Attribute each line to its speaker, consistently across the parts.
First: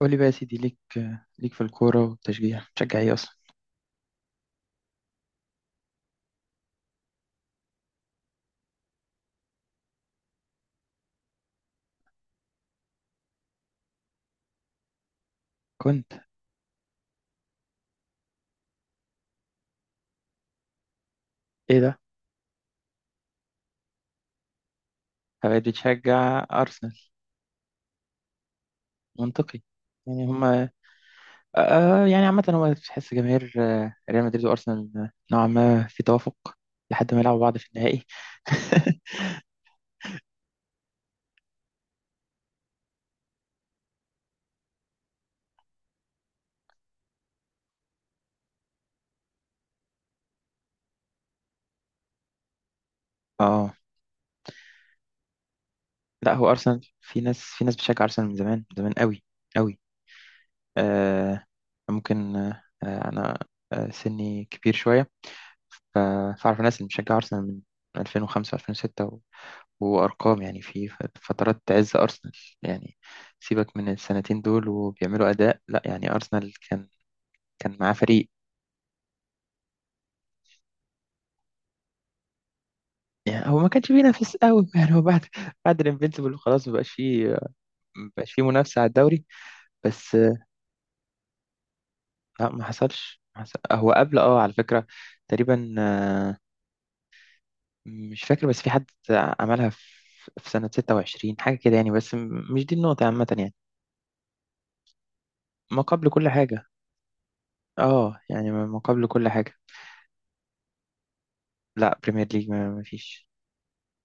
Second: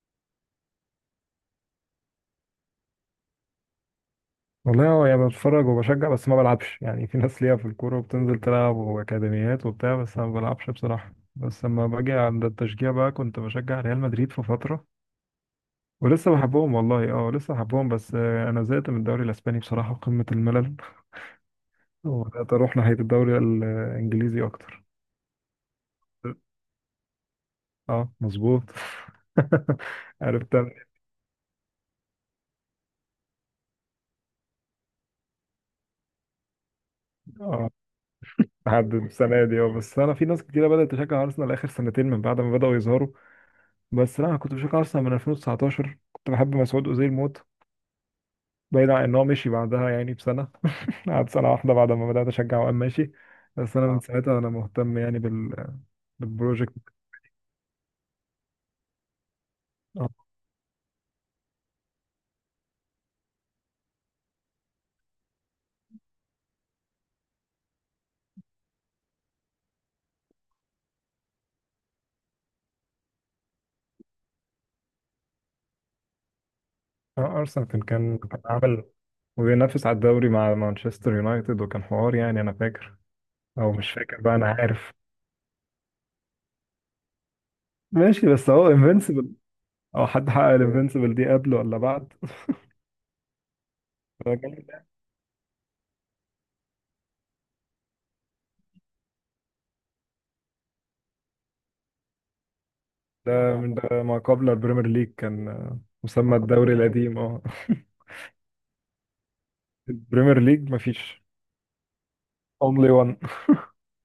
Speaker 1: قول لي بقى يا سيدي ليك في الكورة والتشجيع بتشجع ايه أصلا؟
Speaker 2: والله هو يعني بتفرج وبشجع، بس ما بلعبش. يعني في ناس ليها في الكورة وبتنزل تلعب وأكاديميات وبتاع، بس أنا ما بلعبش بصراحة. بس لما باجي عند التشجيع بقى كنت بشجع ريال مدريد في فترة
Speaker 1: كنت.
Speaker 2: ولسه بحبهم والله. اه لسه بحبهم، بس أنا زهقت من الدوري الأسباني بصراحة، قمة الملل.
Speaker 1: ايه ده؟
Speaker 2: وبدأت أروح ناحية الدوري الإنجليزي أكتر.
Speaker 1: بقيت بتشجع أرسنال.
Speaker 2: اه، مظبوط.
Speaker 1: منطقي. يعني
Speaker 2: عرفت
Speaker 1: هما
Speaker 2: أنا.
Speaker 1: يعني عامة هو تحس جماهير ريال مدريد وأرسنال، نوعا ما في توافق لحد ما يلعبوا بعض في
Speaker 2: اه،
Speaker 1: النهائي.
Speaker 2: لحد السنة دي. اه بس أنا في ناس كتيرة بدأت تشجع أرسنال آخر سنتين من بعد ما بدأوا يظهروا. بس لا، انا كنت بشجع ارسنال من 2019، كنت بحب مسعود اوزيل موت، بعيد عن ان هو مشي بعدها يعني بسنه. قعد سنه واحده بعد ما بدات اشجع وقام ماشي.
Speaker 1: اه،
Speaker 2: بس انا من ساعتها انا مهتم يعني
Speaker 1: لا هو
Speaker 2: بالبروجكت.
Speaker 1: أرسنال في ناس بتشجع أرسنال من زمان، من زمان قوي قوي.
Speaker 2: آه،
Speaker 1: آه ممكن، أنا سني كبير شوية، ف- فأعرف ناس اللي بتشجع أرسنال من 2005 2006 وأرقام، يعني في فترات عز أرسنال يعني. سيبك من السنتين دول وبيعملوا أداء، لا يعني أرسنال كان
Speaker 2: ارسنال
Speaker 1: كان
Speaker 2: كان
Speaker 1: معاه
Speaker 2: كان
Speaker 1: فريق،
Speaker 2: كان عامل، وبينافس على الدوري مع مانشستر يونايتد، وكان حوار. يعني انا فاكر
Speaker 1: يعني هو ما
Speaker 2: او مش
Speaker 1: كانش
Speaker 2: فاكر بقى،
Speaker 1: بينافس
Speaker 2: انا
Speaker 1: قوي،
Speaker 2: عارف
Speaker 1: يعني هو بعد بعد الانفينسيبل خلاص ما بقاش فيه، ما
Speaker 2: ماشي.
Speaker 1: بقاش فيه
Speaker 2: بس هو
Speaker 1: منافسة على الدوري.
Speaker 2: انفينسيبل، او
Speaker 1: بس
Speaker 2: حد حقق الانفينسيبل دي قبله ولا بعد؟
Speaker 1: لا ما حصلش ما حصل- هو قبل،
Speaker 2: ده
Speaker 1: اه، على فكرة
Speaker 2: جامد.
Speaker 1: تقريبا، مش فاكر بس في حد عملها في في سنة 26 حاجة كده يعني، بس مش دي النقطة عامة يعني.
Speaker 2: ده من ده ما قبل البريمير ليج، كان
Speaker 1: ما قبل كل
Speaker 2: مسمى
Speaker 1: حاجة،
Speaker 2: الدوري القديم اه.
Speaker 1: اه يعني ما قبل كل حاجة.
Speaker 2: البريمير ليج مفيش،
Speaker 1: لا بريمير ليج ما
Speaker 2: اونلي وان.
Speaker 1: فيش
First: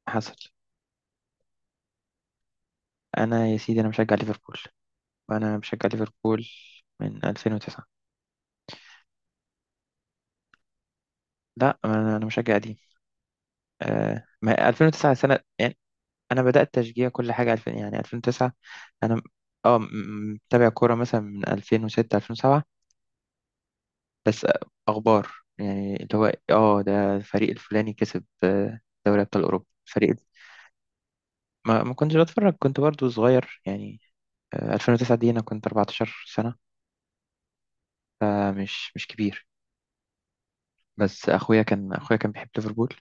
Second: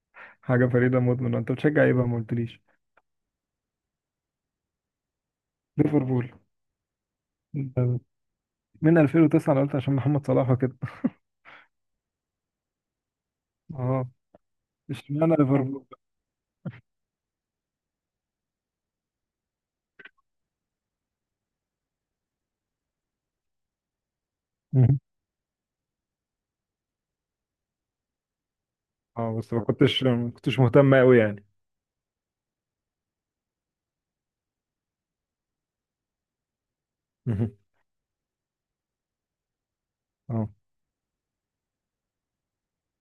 Speaker 1: حصل.
Speaker 2: حاجه فريده مدمنه. انت بتشجع ايه بقى، ما قلتليش؟
Speaker 1: انا يا سيدي انا مشجع ليفربول، وانا مشجع
Speaker 2: ليفربول؟
Speaker 1: ليفربول من
Speaker 2: أنت
Speaker 1: 2009.
Speaker 2: من 2009؟ انا قلت عشان محمد صلاح وكده.
Speaker 1: لا انا مشجع قديم.
Speaker 2: اه،
Speaker 1: آه ما 2009
Speaker 2: اشمعنى
Speaker 1: سنه يعني،
Speaker 2: ليفربول بقى؟
Speaker 1: انا بدات تشجيع كل حاجه 2000 يعني 2009. انا م- اه م- م- متابع كوره مثلا من 2006 2007، بس
Speaker 2: مهم.
Speaker 1: اخبار يعني اللي هو، اه، ده الفريق الفلاني كسب، دوري
Speaker 2: اه،
Speaker 1: ابطال
Speaker 2: بس ما
Speaker 1: اوروبا
Speaker 2: كنتش
Speaker 1: فريق.
Speaker 2: ما كنتش مهتم قوي يعني.
Speaker 1: ما كنتش بتفرج كنت برضو صغير يعني، 2009 دي انا كنت 14 سنه،
Speaker 2: مهم.
Speaker 1: فمش مش كبير.
Speaker 2: اه،
Speaker 1: بس اخويا كان، اخويا كان بيحب ليفربول،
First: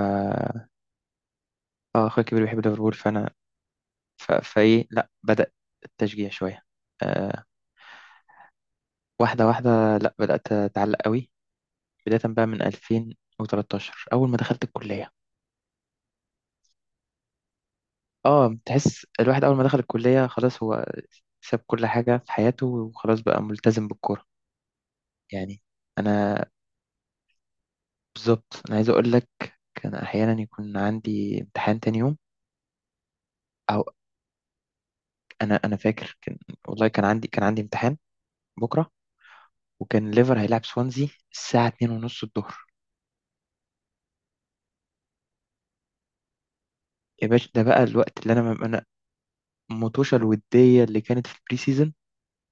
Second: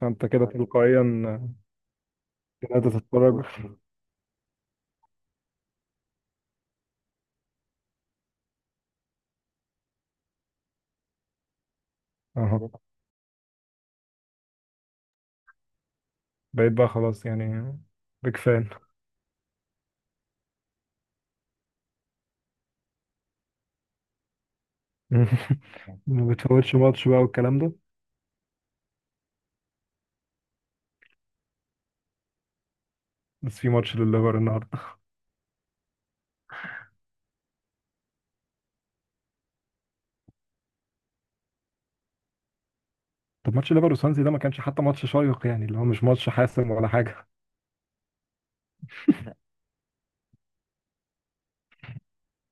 Speaker 2: فانت كده تلقائيا
Speaker 1: اه اخويا الكبير بيحب
Speaker 2: بدأت
Speaker 1: ليفربول فانا
Speaker 2: تتفرج.
Speaker 1: فايه لا بدأ التشجيع شويه، آه واحده واحده، لا بدأت اتعلق قوي. بدايه بقى من
Speaker 2: اه،
Speaker 1: 2013 اول ما دخلت الكليه.
Speaker 2: بقيت بقى خلاص يعني بيج
Speaker 1: اه
Speaker 2: فان.
Speaker 1: تحس الواحد اول ما دخل الكليه خلاص هو ساب كل حاجه في حياته وخلاص بقى ملتزم بالكوره يعني.
Speaker 2: ما
Speaker 1: انا
Speaker 2: بتفوتش ماتش بقى والكلام ده؟
Speaker 1: بالظبط انا عايز اقول لك، كان احيانا يكون عندي امتحان تاني يوم،
Speaker 2: بس في
Speaker 1: او
Speaker 2: ماتش لليفر النهارده.
Speaker 1: انا فاكر كان، والله كان عندي، كان عندي امتحان بكره، وكان ليفر هيلعب سوانزي الساعة 2 ونص الظهر.
Speaker 2: طب ماتش ليفر وسانسي ده ما كانش حتى ماتش شيق، يعني اللي هو مش ماتش حاسم ولا
Speaker 1: يا
Speaker 2: حاجه.
Speaker 1: باشا ده بقى الوقت اللي انا مطوشة الودية اللي كانت في البري سيزون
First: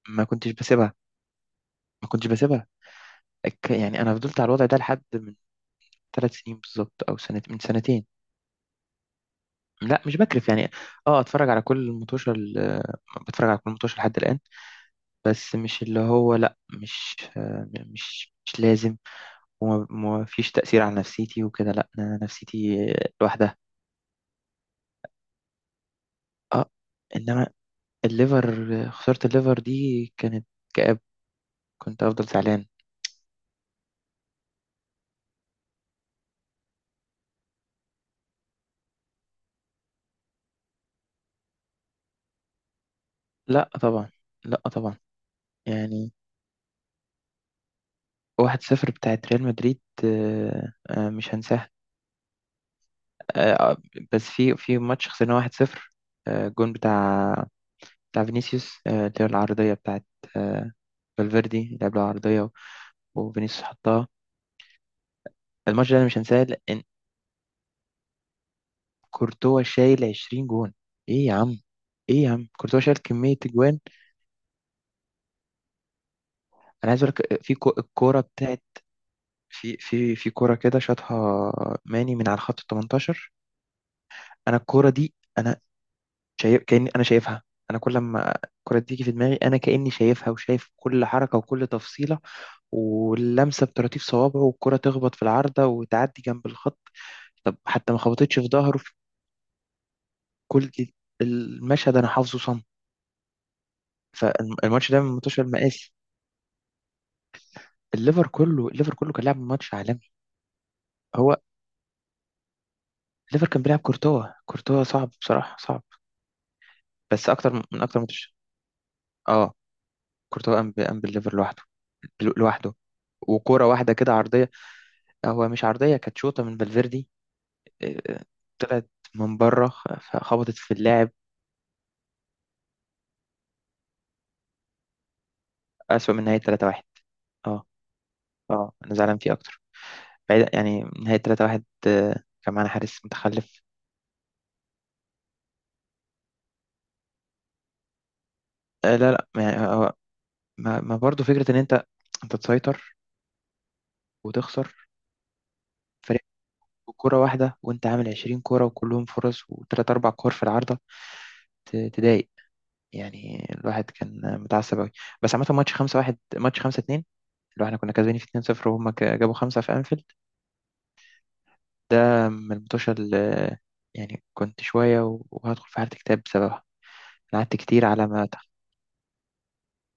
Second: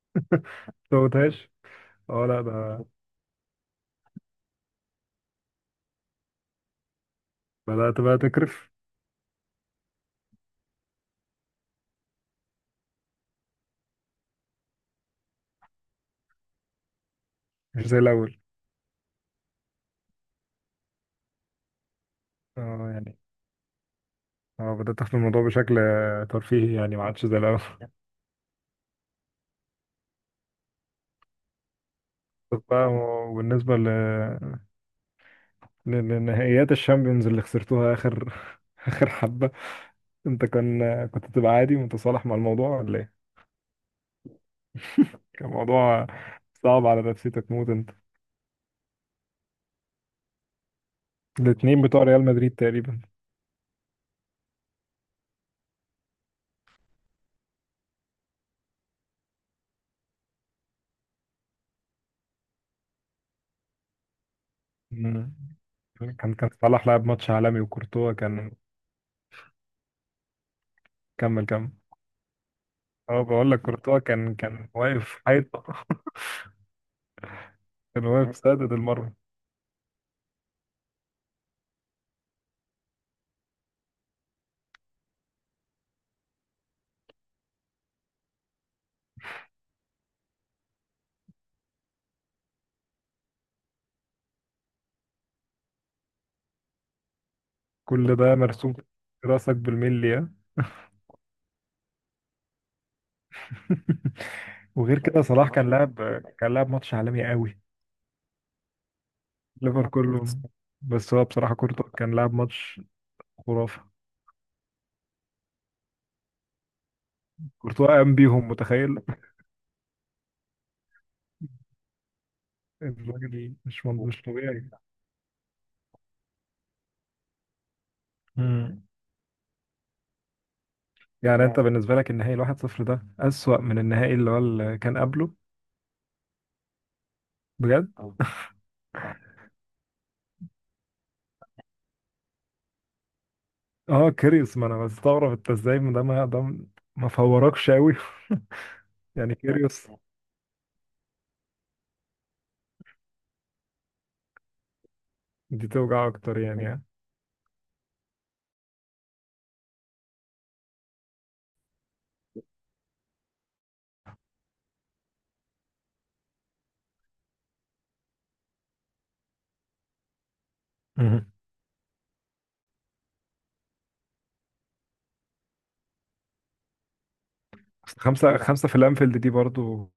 Speaker 1: ما كنتش
Speaker 2: ما
Speaker 1: بسيبها،
Speaker 2: فوتهاش.
Speaker 1: ما
Speaker 2: اه
Speaker 1: كنتش
Speaker 2: لا
Speaker 1: بسيبها.
Speaker 2: ده،
Speaker 1: يعني انا فضلت على الوضع ده لحد من ثلاث سنين بالظبط او سنة من
Speaker 2: بدأت
Speaker 1: سنتين.
Speaker 2: بقى تكرف؟
Speaker 1: لا مش بكرف يعني، اه اتفرج على كل بتفرج على كل مطوشة لحد الآن، بس مش اللي هو، لا مش، آه،
Speaker 2: مش زي
Speaker 1: مش
Speaker 2: الأول.
Speaker 1: مش لازم. وما ما فيش تأثير على نفسيتي وكده، لا أنا نفسيتي
Speaker 2: اه يعني،
Speaker 1: لوحدها.
Speaker 2: اه بدأت أخد الموضوع بشكل
Speaker 1: اه
Speaker 2: ترفيهي، يعني ما عادش زي
Speaker 1: انما
Speaker 2: الأول.
Speaker 1: الليفر، خسارة الليفر دي كانت كآب، كنت أفضل
Speaker 2: طب
Speaker 1: زعلان.
Speaker 2: بقى، وبالنسبة لنهائيات الشامبيونز اللي خسرتوها آخر آخر حبة. أنت كان، كنت تبقى عادي متصالح مع الموضوع ولا إيه؟
Speaker 1: لا طبعا، لا طبعا،
Speaker 2: كان موضوع
Speaker 1: يعني
Speaker 2: صعب على نفسيتك موت أنت.
Speaker 1: واحد صفر بتاعت ريال مدريد مش هنساها.
Speaker 2: الاتنين بتوع ريال مدريد تقريبا.
Speaker 1: آه، آه، بس في ماتش خسرنا واحد صفر، جون بتاع فينيسيوس، اللي هو العرضية بتاعت، آه، فالفيردي لعب له عرضية وفينيسيوس حطها.
Speaker 2: مم.
Speaker 1: الماتش ده أنا مش
Speaker 2: كان
Speaker 1: هنساه
Speaker 2: كان
Speaker 1: لأن
Speaker 2: صلاح لعب ماتش عالمي وكورتوا كان.
Speaker 1: كورتوا شايل 20 جون. إيه يا
Speaker 2: كمل
Speaker 1: عم،
Speaker 2: كمل.
Speaker 1: إيه يا عم كورتوا شايل
Speaker 2: اه،
Speaker 1: كمية
Speaker 2: بقول لك
Speaker 1: أجوان.
Speaker 2: كورتوا كان واقف حيطة،
Speaker 1: أنا عايز أقول لك في
Speaker 2: كان
Speaker 1: الكورة
Speaker 2: واقف
Speaker 1: بتاعت،
Speaker 2: سادد المرمى.
Speaker 1: في كرة كده شاطها ماني من على خط ال 18، انا الكرة دي انا شايف كأني انا شايفها، انا كل ما الكرة دي تيجي في دماغي انا كأني شايفها وشايف كل حركة وكل تفصيلة واللمسة بطراطيف صوابعه والكرة تخبط في العارضة وتعدي جنب الخط، طب حتى ما
Speaker 2: كل ده
Speaker 1: خبطتش في
Speaker 2: مرسوم
Speaker 1: ظهره،
Speaker 2: في
Speaker 1: في
Speaker 2: راسك بالملي، ها؟
Speaker 1: كل المشهد انا حافظه صم. فالماتش ده
Speaker 2: وغير
Speaker 1: من
Speaker 2: كده
Speaker 1: الماتش
Speaker 2: صلاح كان
Speaker 1: المقاسي.
Speaker 2: لاعب كان لاعب ماتش عالمي قوي.
Speaker 1: الليفر كله كان لاعب ماتش
Speaker 2: ليفر
Speaker 1: عالمي.
Speaker 2: كله. بس هو
Speaker 1: هو
Speaker 2: بصراحة كورتوا كان لاعب ماتش
Speaker 1: الليفر كان بيلعب
Speaker 2: خرافة.
Speaker 1: كورتوا، كورتوا صعب بصراحة، صعب، بس اكتر من
Speaker 2: كورتوا
Speaker 1: اكتر
Speaker 2: قام
Speaker 1: ماتش.
Speaker 2: بيهم، متخيل؟
Speaker 1: اه كورتوا قام بالليفر لوحده، لوحده.
Speaker 2: الراجل
Speaker 1: وكوره
Speaker 2: مش
Speaker 1: واحده كده
Speaker 2: مش
Speaker 1: عرضيه،
Speaker 2: طبيعي.
Speaker 1: هو مش عرضيه كانت شوطه من فالفيردي آه، آه،
Speaker 2: مم.
Speaker 1: طلعت من بره، خبطت في اللاعب.
Speaker 2: يعني انت بالنسبة لك النهائي الواحد صفر ده أسوأ من النهائي اللي هو اللي كان قبله؟
Speaker 1: اسوأ من نهايه 3-1، اه
Speaker 2: بجد؟
Speaker 1: اه انا زعلان فيه اكتر، بعيد يعني نهايه 3-1، كان معانا حارس متخلف.
Speaker 2: اه كيريوس، ما انا بستغرب انت ازاي ده ما فوركش قوي.
Speaker 1: آه، لا لا
Speaker 2: يعني
Speaker 1: ما يعني،
Speaker 2: كيريوس.
Speaker 1: هو- ما برضه فكره ان انت، انت تسيطر وتخسر
Speaker 2: دي توجع
Speaker 1: فريق
Speaker 2: اكتر يعني.
Speaker 1: كوره واحده وانت عامل 20 كوره وكلهم فرص وثلاث اربع كور في العارضه، تضايق يعني. الواحد كان متعصب أوي. بس عامة ماتش خمسة واحد، ماتش خمسة اتنين، اللي هو احنا كنا كسبانين في اتنين صفر وهم جابوا خمسة في أنفيلد.
Speaker 2: مم.
Speaker 1: ده من الماتش اللي يعني كنت شوية وهدخل في حالة اكتئاب بسببها. أنا قعدت كتير
Speaker 2: بس
Speaker 1: على ما
Speaker 2: خمسة
Speaker 1: تح-
Speaker 2: خمسة في الانفيلد دي برضو.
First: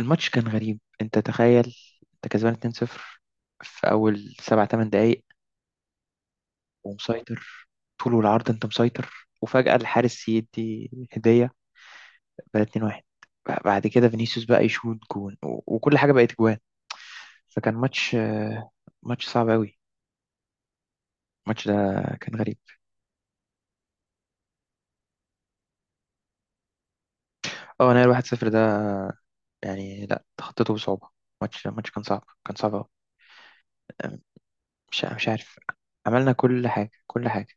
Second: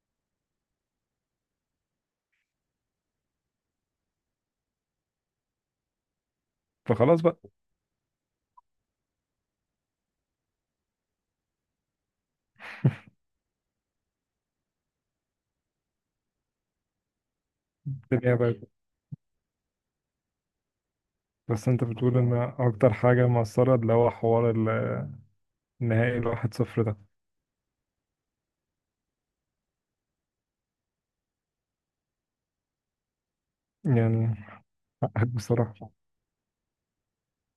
Speaker 1: الماتش كان غريب، أنت تخيل أنت كسبان اتنين صفر في أول سبع تمن دقايق
Speaker 2: فخلاص بقى
Speaker 1: ومسيطر طول والعرض، أنت مسيطر وفجأة الحارس يدي هدية بقى اتنين واحد، بعد كده فينيسيوس بقى يشوط جون وكل حاجة بقت جوان. فكان ماتش،
Speaker 2: الدنيا بقى.
Speaker 1: ماتش صعب قوي الماتش
Speaker 2: بس
Speaker 1: ده،
Speaker 2: انت بتقول ان
Speaker 1: كان غريب.
Speaker 2: اكتر حاجة مؤثرة اللي هو حوار النهائي الواحد صفر ده؟
Speaker 1: اه انا الواحد صفر ده يعني لا تخطيته بصعوبة، ماتش كان صعب، كان صعب أوي. أم،
Speaker 2: يعني
Speaker 1: مش
Speaker 2: حقك
Speaker 1: مش عارف،
Speaker 2: بصراحة.
Speaker 1: عملنا كل حاجة، كل حاجة.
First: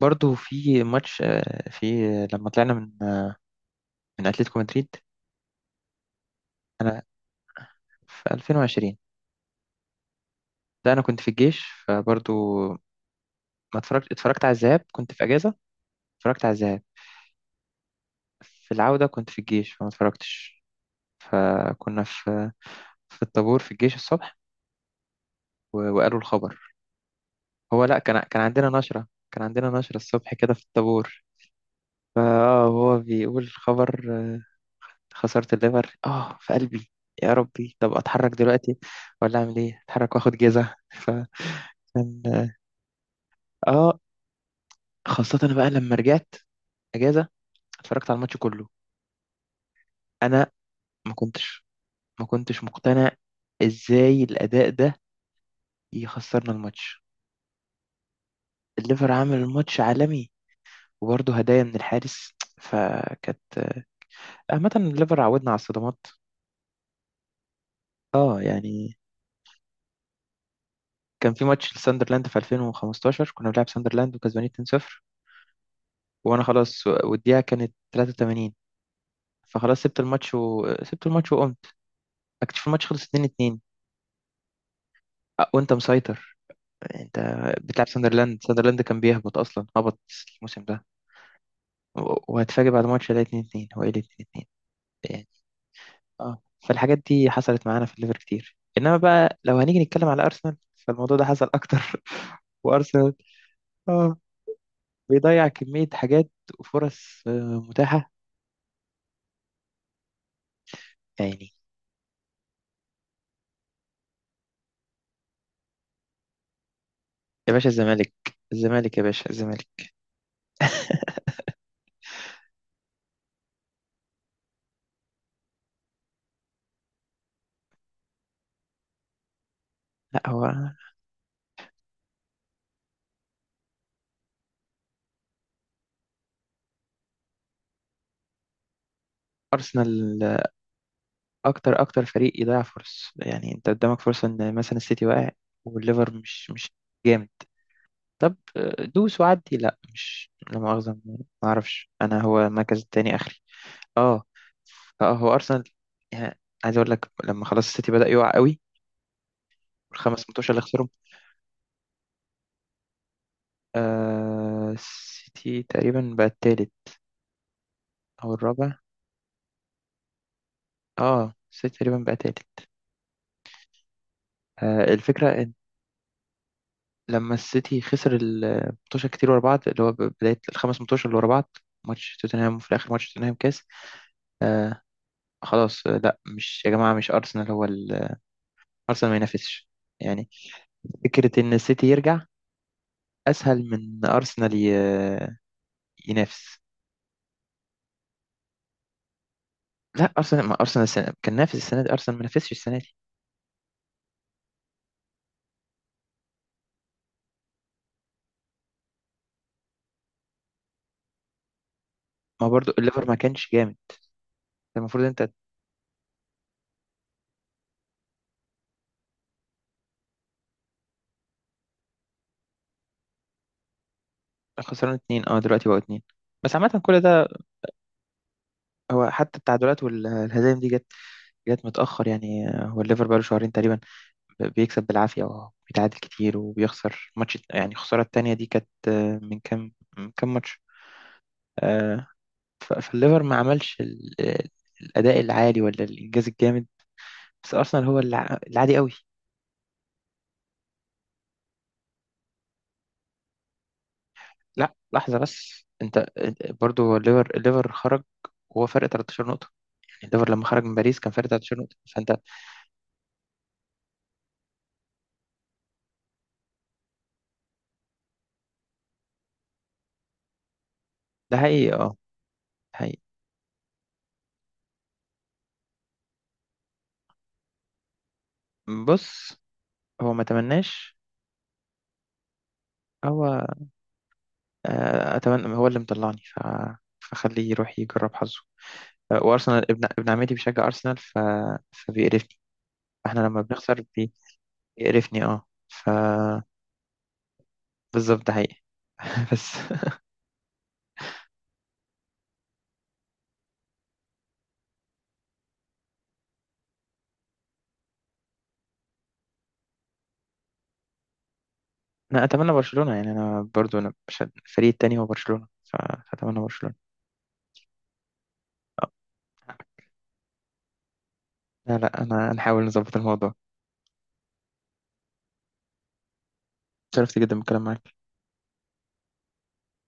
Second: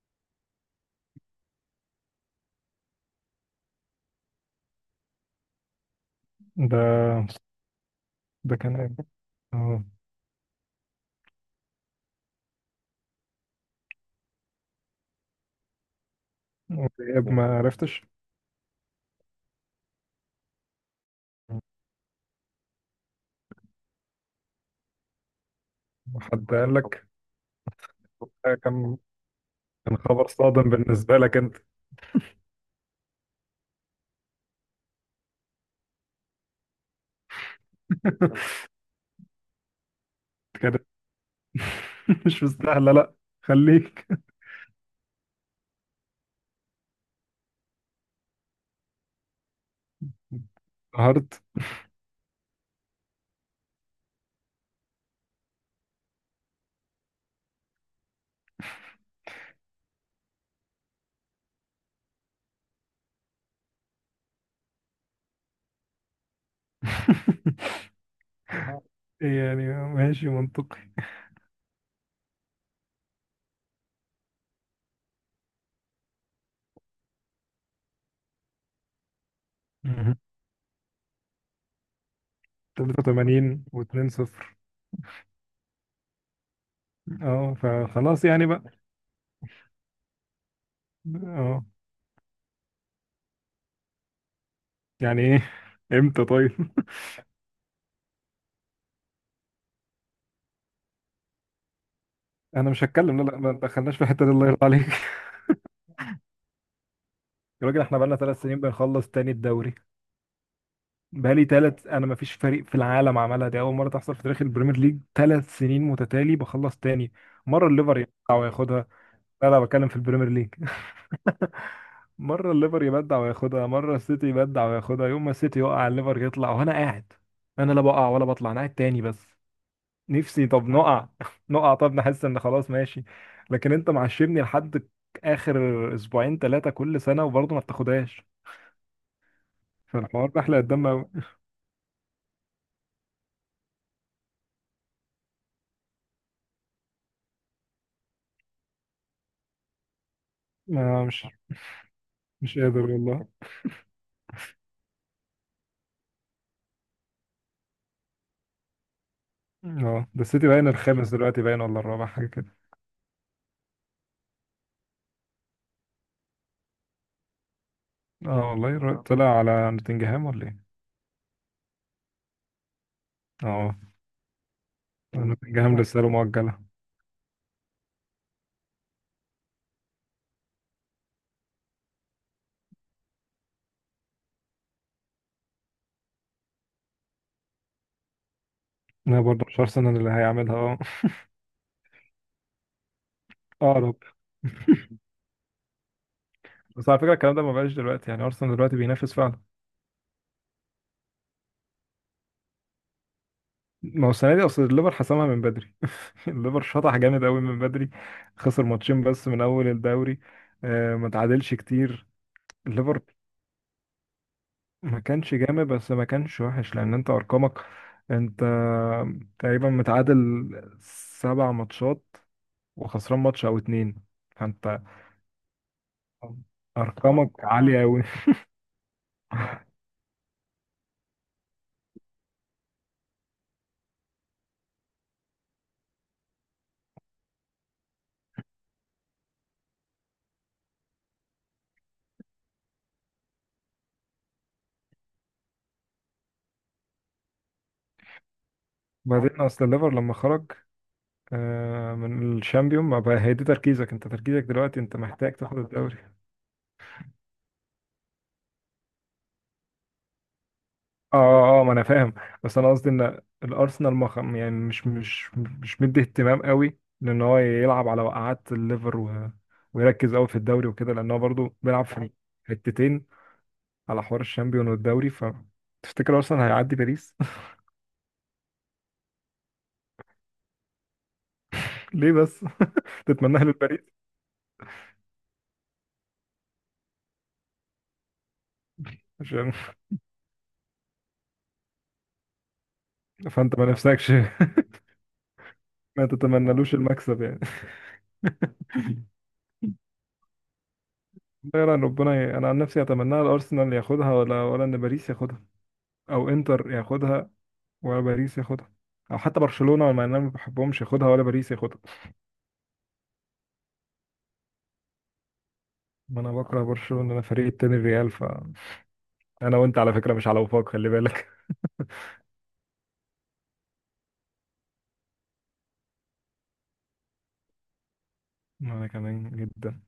Speaker 1: برضو في ماتش، آه، في لما طلعنا من من أتلتيكو مدريد
Speaker 2: ده
Speaker 1: أنا، في
Speaker 2: ده كان
Speaker 1: 2020،
Speaker 2: عيب. اه،
Speaker 1: ده أنا كنت في الجيش، فبرضو ما اتفرجت، اتفرجت على الذهاب، كنت في أجازة اتفرجت على الذهاب.
Speaker 2: عيب ما عرفتش.
Speaker 1: في العودة كنت في الجيش فما اتفرجتش. فكنا في في الطابور في الجيش الصبح، وقالوا
Speaker 2: وحد
Speaker 1: الخبر.
Speaker 2: قال لك؟
Speaker 1: هو لا كان، كان
Speaker 2: ده
Speaker 1: عندنا
Speaker 2: كان،
Speaker 1: نشرة، كان عندنا نشرة
Speaker 2: كان خبر
Speaker 1: الصبح كده
Speaker 2: صادم
Speaker 1: في
Speaker 2: بالنسبة
Speaker 1: الطابور.
Speaker 2: لك انت؟
Speaker 1: فاه هو بيقول خبر، خسارة الليفر اه في قلبي، يا ربي طب اتحرك دلوقتي ولا اعمل ايه، اتحرك واخد جيزة.
Speaker 2: كانت.
Speaker 1: فكان
Speaker 2: مش مستاهلة لا،
Speaker 1: اه
Speaker 2: خليك.
Speaker 1: خاصة أنا بقى لما رجعت اجازة اتفرجت على الماتش كله، انا ما
Speaker 2: قهرت.
Speaker 1: كنتش ما كنتش مقتنع ازاي الاداء ده يخسرنا الماتش، الليفر عامل الماتش عالمي وبرضه هدايا من الحارس. فكانت عامة الليفر عودنا على الصدمات، اه يعني.
Speaker 2: يعني ماشي منطقي.
Speaker 1: كان في ماتش لساندرلاند في 2015، كنا بنلعب ساندرلاند وكسبانين 2-0 وانا خلاص، والدقيقه كانت 83، فخلاص سبت
Speaker 2: مهم.
Speaker 1: الماتش، وسبت الماتش وقمت اكتشف الماتش خلص 2-2.
Speaker 2: 83 و2 صفر.
Speaker 1: أه، وانت مسيطر، انت
Speaker 2: اه،
Speaker 1: بتلعب
Speaker 2: فخلاص
Speaker 1: ساندرلاند
Speaker 2: يعني بقى.
Speaker 1: ساندرلاند كان بيهبط اصلا، هبط الموسم ده،
Speaker 2: اه،
Speaker 1: وهتفاجئ بعد ماتش ده 2-2، هو ايه 2-2
Speaker 2: يعني
Speaker 1: يعني.
Speaker 2: ايه، امتى
Speaker 1: اه
Speaker 2: طيب.
Speaker 1: فالحاجات دي حصلت معانا في الليفر كتير، انما بقى لو هنيجي نتكلم على ارسنال فالموضوع ده حصل اكتر،
Speaker 2: انا مش
Speaker 1: وارسنال
Speaker 2: هتكلم، لا لا، ما دخلناش في
Speaker 1: اه
Speaker 2: الحته دي، الله يرضى عليك.
Speaker 1: بيضيع كمية حاجات وفرص
Speaker 2: يا راجل احنا
Speaker 1: متاحة
Speaker 2: بقالنا 3 سنين بنخلص تاني الدوري. بقالي
Speaker 1: يعني.
Speaker 2: 3، انا ما فيش فريق في العالم عملها دي، اول مره تحصل في تاريخ البريمير ليج 3 سنين متتالي بخلص تاني،
Speaker 1: يا
Speaker 2: مره
Speaker 1: باشا
Speaker 2: الليفر
Speaker 1: الزمالك،
Speaker 2: يبدع وياخدها.
Speaker 1: الزمالك يا باشا
Speaker 2: لا لا،
Speaker 1: الزمالك.
Speaker 2: بتكلم في البريمير ليج. مره الليفر يبدع وياخدها، مره السيتي يبدع وياخدها، يوم ما السيتي يقع الليفر يطلع وانا قاعد. انا لا بقع ولا بطلع، انا قاعد تاني. بس
Speaker 1: لا
Speaker 2: نفسي، طب
Speaker 1: هو
Speaker 2: نقع. نقع، طب نحس ان خلاص ماشي. لكن انت معشمني لحد اخر اسبوعين ثلاثه كل سنه، وبرضه ما بتاخدهاش، فالحوار
Speaker 1: أرسنال
Speaker 2: ده احلى قدام أوي.
Speaker 1: أكتر أكتر فريق يضيع فرص، يعني أنت قدامك فرصة إن مثلا السيتي واقع والليفر مش جامد، طب دوس وعدي، لا مش لا مؤاخذة،
Speaker 2: ما
Speaker 1: ما أعرفش أنا، هو
Speaker 2: مش قادر
Speaker 1: المركز التاني
Speaker 2: والله.
Speaker 1: آخري. أه، هو أرسنال يعني، عايز أقول لك لما خلاص السيتي بدأ يقع قوي
Speaker 2: اه، ده
Speaker 1: والخمس
Speaker 2: السيتي
Speaker 1: ماتشات اللي
Speaker 2: باين
Speaker 1: خسرهم،
Speaker 2: الخامس دلوقتي، باين ولا الرابع، حاجه كده.
Speaker 1: آه السيتي تقريبا بقى التالت او
Speaker 2: اه
Speaker 1: الرابع.
Speaker 2: والله، طلع على نوتنجهام ولا ايه؟
Speaker 1: اه السيتي تقريبا بقى تالت.
Speaker 2: اه.
Speaker 1: آه الفكره إن
Speaker 2: نوتنجهام لسه له مؤجله.
Speaker 1: لما السيتي خسر الماتشات كتير ورا بعض اللي هو بدايه الخمس ماتشات اللي ورا بعض، ماتش توتنهام وفي الاخر ماتش توتنهام كاس، آه خلاص. آه لا مش يا جماعه، مش ارسنال هو ارسنال ما
Speaker 2: انا برضه مش
Speaker 1: ينافسش
Speaker 2: ارسنال اللي
Speaker 1: يعني،
Speaker 2: هيعملها اه.
Speaker 1: فكره ان السيتي يرجع اسهل من
Speaker 2: اه، رب.
Speaker 1: إن ارسنال ينافس.
Speaker 2: بس على فكره الكلام ده ما بقاش دلوقتي، يعني ارسنال دلوقتي بينافس فعلا.
Speaker 1: لا ارسنال، ما ارسنال السنة كان نافس، السنه دي ارسنال ما نافسش السنه دي.
Speaker 2: ما هو السنه دي اصل الليفر حسمها من بدري، الليفر شطح جامد قوي من بدري، خسر ماتشين بس من اول الدوري، ما تعادلش كتير.
Speaker 1: ما برضو
Speaker 2: الليفر
Speaker 1: الليفر ما كانش جامد،
Speaker 2: ما
Speaker 1: المفروض انت
Speaker 2: كانش جامد، بس ما كانش وحش، لان انت ارقامك، انت تقريبا متعادل 7 ماتشات وخسران ماتش او اتنين، فانت
Speaker 1: خسران اتنين، اه دلوقتي بقوا اتنين، بس عامة كل ده.
Speaker 2: ارقامك عالية قوي.
Speaker 1: هو حتى التعادلات والهزايم دي جت، جت متأخر يعني، هو الليفر بقاله شهرين تقريبا بيكسب بالعافية وبيتعادل كتير وبيخسر ماتش، يعني الخسارة التانية دي كانت، من كام ماتش، آه، فالليفر ما عملش الأداء العالي ولا الإنجاز الجامد، بس أرسنال هو العادي قوي.
Speaker 2: بعدين اصل الليفر لما خرج من الشامبيون، ما بقى هي دي تركيزك، انت تركيزك
Speaker 1: لا
Speaker 2: دلوقتي انت
Speaker 1: لحظة
Speaker 2: محتاج تاخد
Speaker 1: بس
Speaker 2: الدوري.
Speaker 1: برضو هو الليفر خرج وهو فرق 13 نقطة، يعني الليفر لما خرج من باريس كان فرق 13
Speaker 2: اه، اه، ما
Speaker 1: نقطة
Speaker 2: انا
Speaker 1: فأنت.
Speaker 2: فاهم. بس انا قصدي ان الارسنال يعني مش مدي اهتمام قوي، لان هو يلعب على وقعات الليفر ويركز قوي في الدوري وكده، لان هو
Speaker 1: ده
Speaker 2: برضه
Speaker 1: حقيقي،
Speaker 2: بيلعب
Speaker 1: اه
Speaker 2: في
Speaker 1: حقيقي.
Speaker 2: حتتين، على حوار الشامبيون والدوري. ف تفتكر ارسنال هيعدي باريس؟
Speaker 1: بص هو ما تمناش،
Speaker 2: ليه بس؟ تتمناها
Speaker 1: هو
Speaker 2: للباريس؟
Speaker 1: اتمنى هو اللي مطلعني فخليه يروح يجرب حظه.
Speaker 2: عشان.
Speaker 1: وارسنال ابن عمتي بيشجع ارسنال فبيقرفني، احنا لما
Speaker 2: فانت ما
Speaker 1: بنخسر
Speaker 2: نفسكش
Speaker 1: بيقرفني اه ف
Speaker 2: ما تتمنالوش المكسب يعني.
Speaker 1: بالظبط ده حقيقي. بس
Speaker 2: غير ان ربنا انا عن نفسي اتمناها الارسنال ياخدها ولا، ولا ان باريس ياخدها، او انتر ياخدها، ولا باريس ياخدها، او حتى برشلونه، ولا انا ما بحبهمش ياخدها، ولا باريس ياخدها.
Speaker 1: انا اتمنى برشلونة يعني، انا برضو انا مش، الفريق التاني هو برشلونة
Speaker 2: ما انا
Speaker 1: فاتمنى
Speaker 2: بكره
Speaker 1: برشلونة.
Speaker 2: برشلونه، انا فريق التاني الريال. ف
Speaker 1: آه.
Speaker 2: انا وانت على فكره مش على وفاق، خلي بالك.
Speaker 1: لا لا انا هنحاول نظبط الموضوع. شرفت جدا بالكلام معاك.
Speaker 2: انا كمان جدا.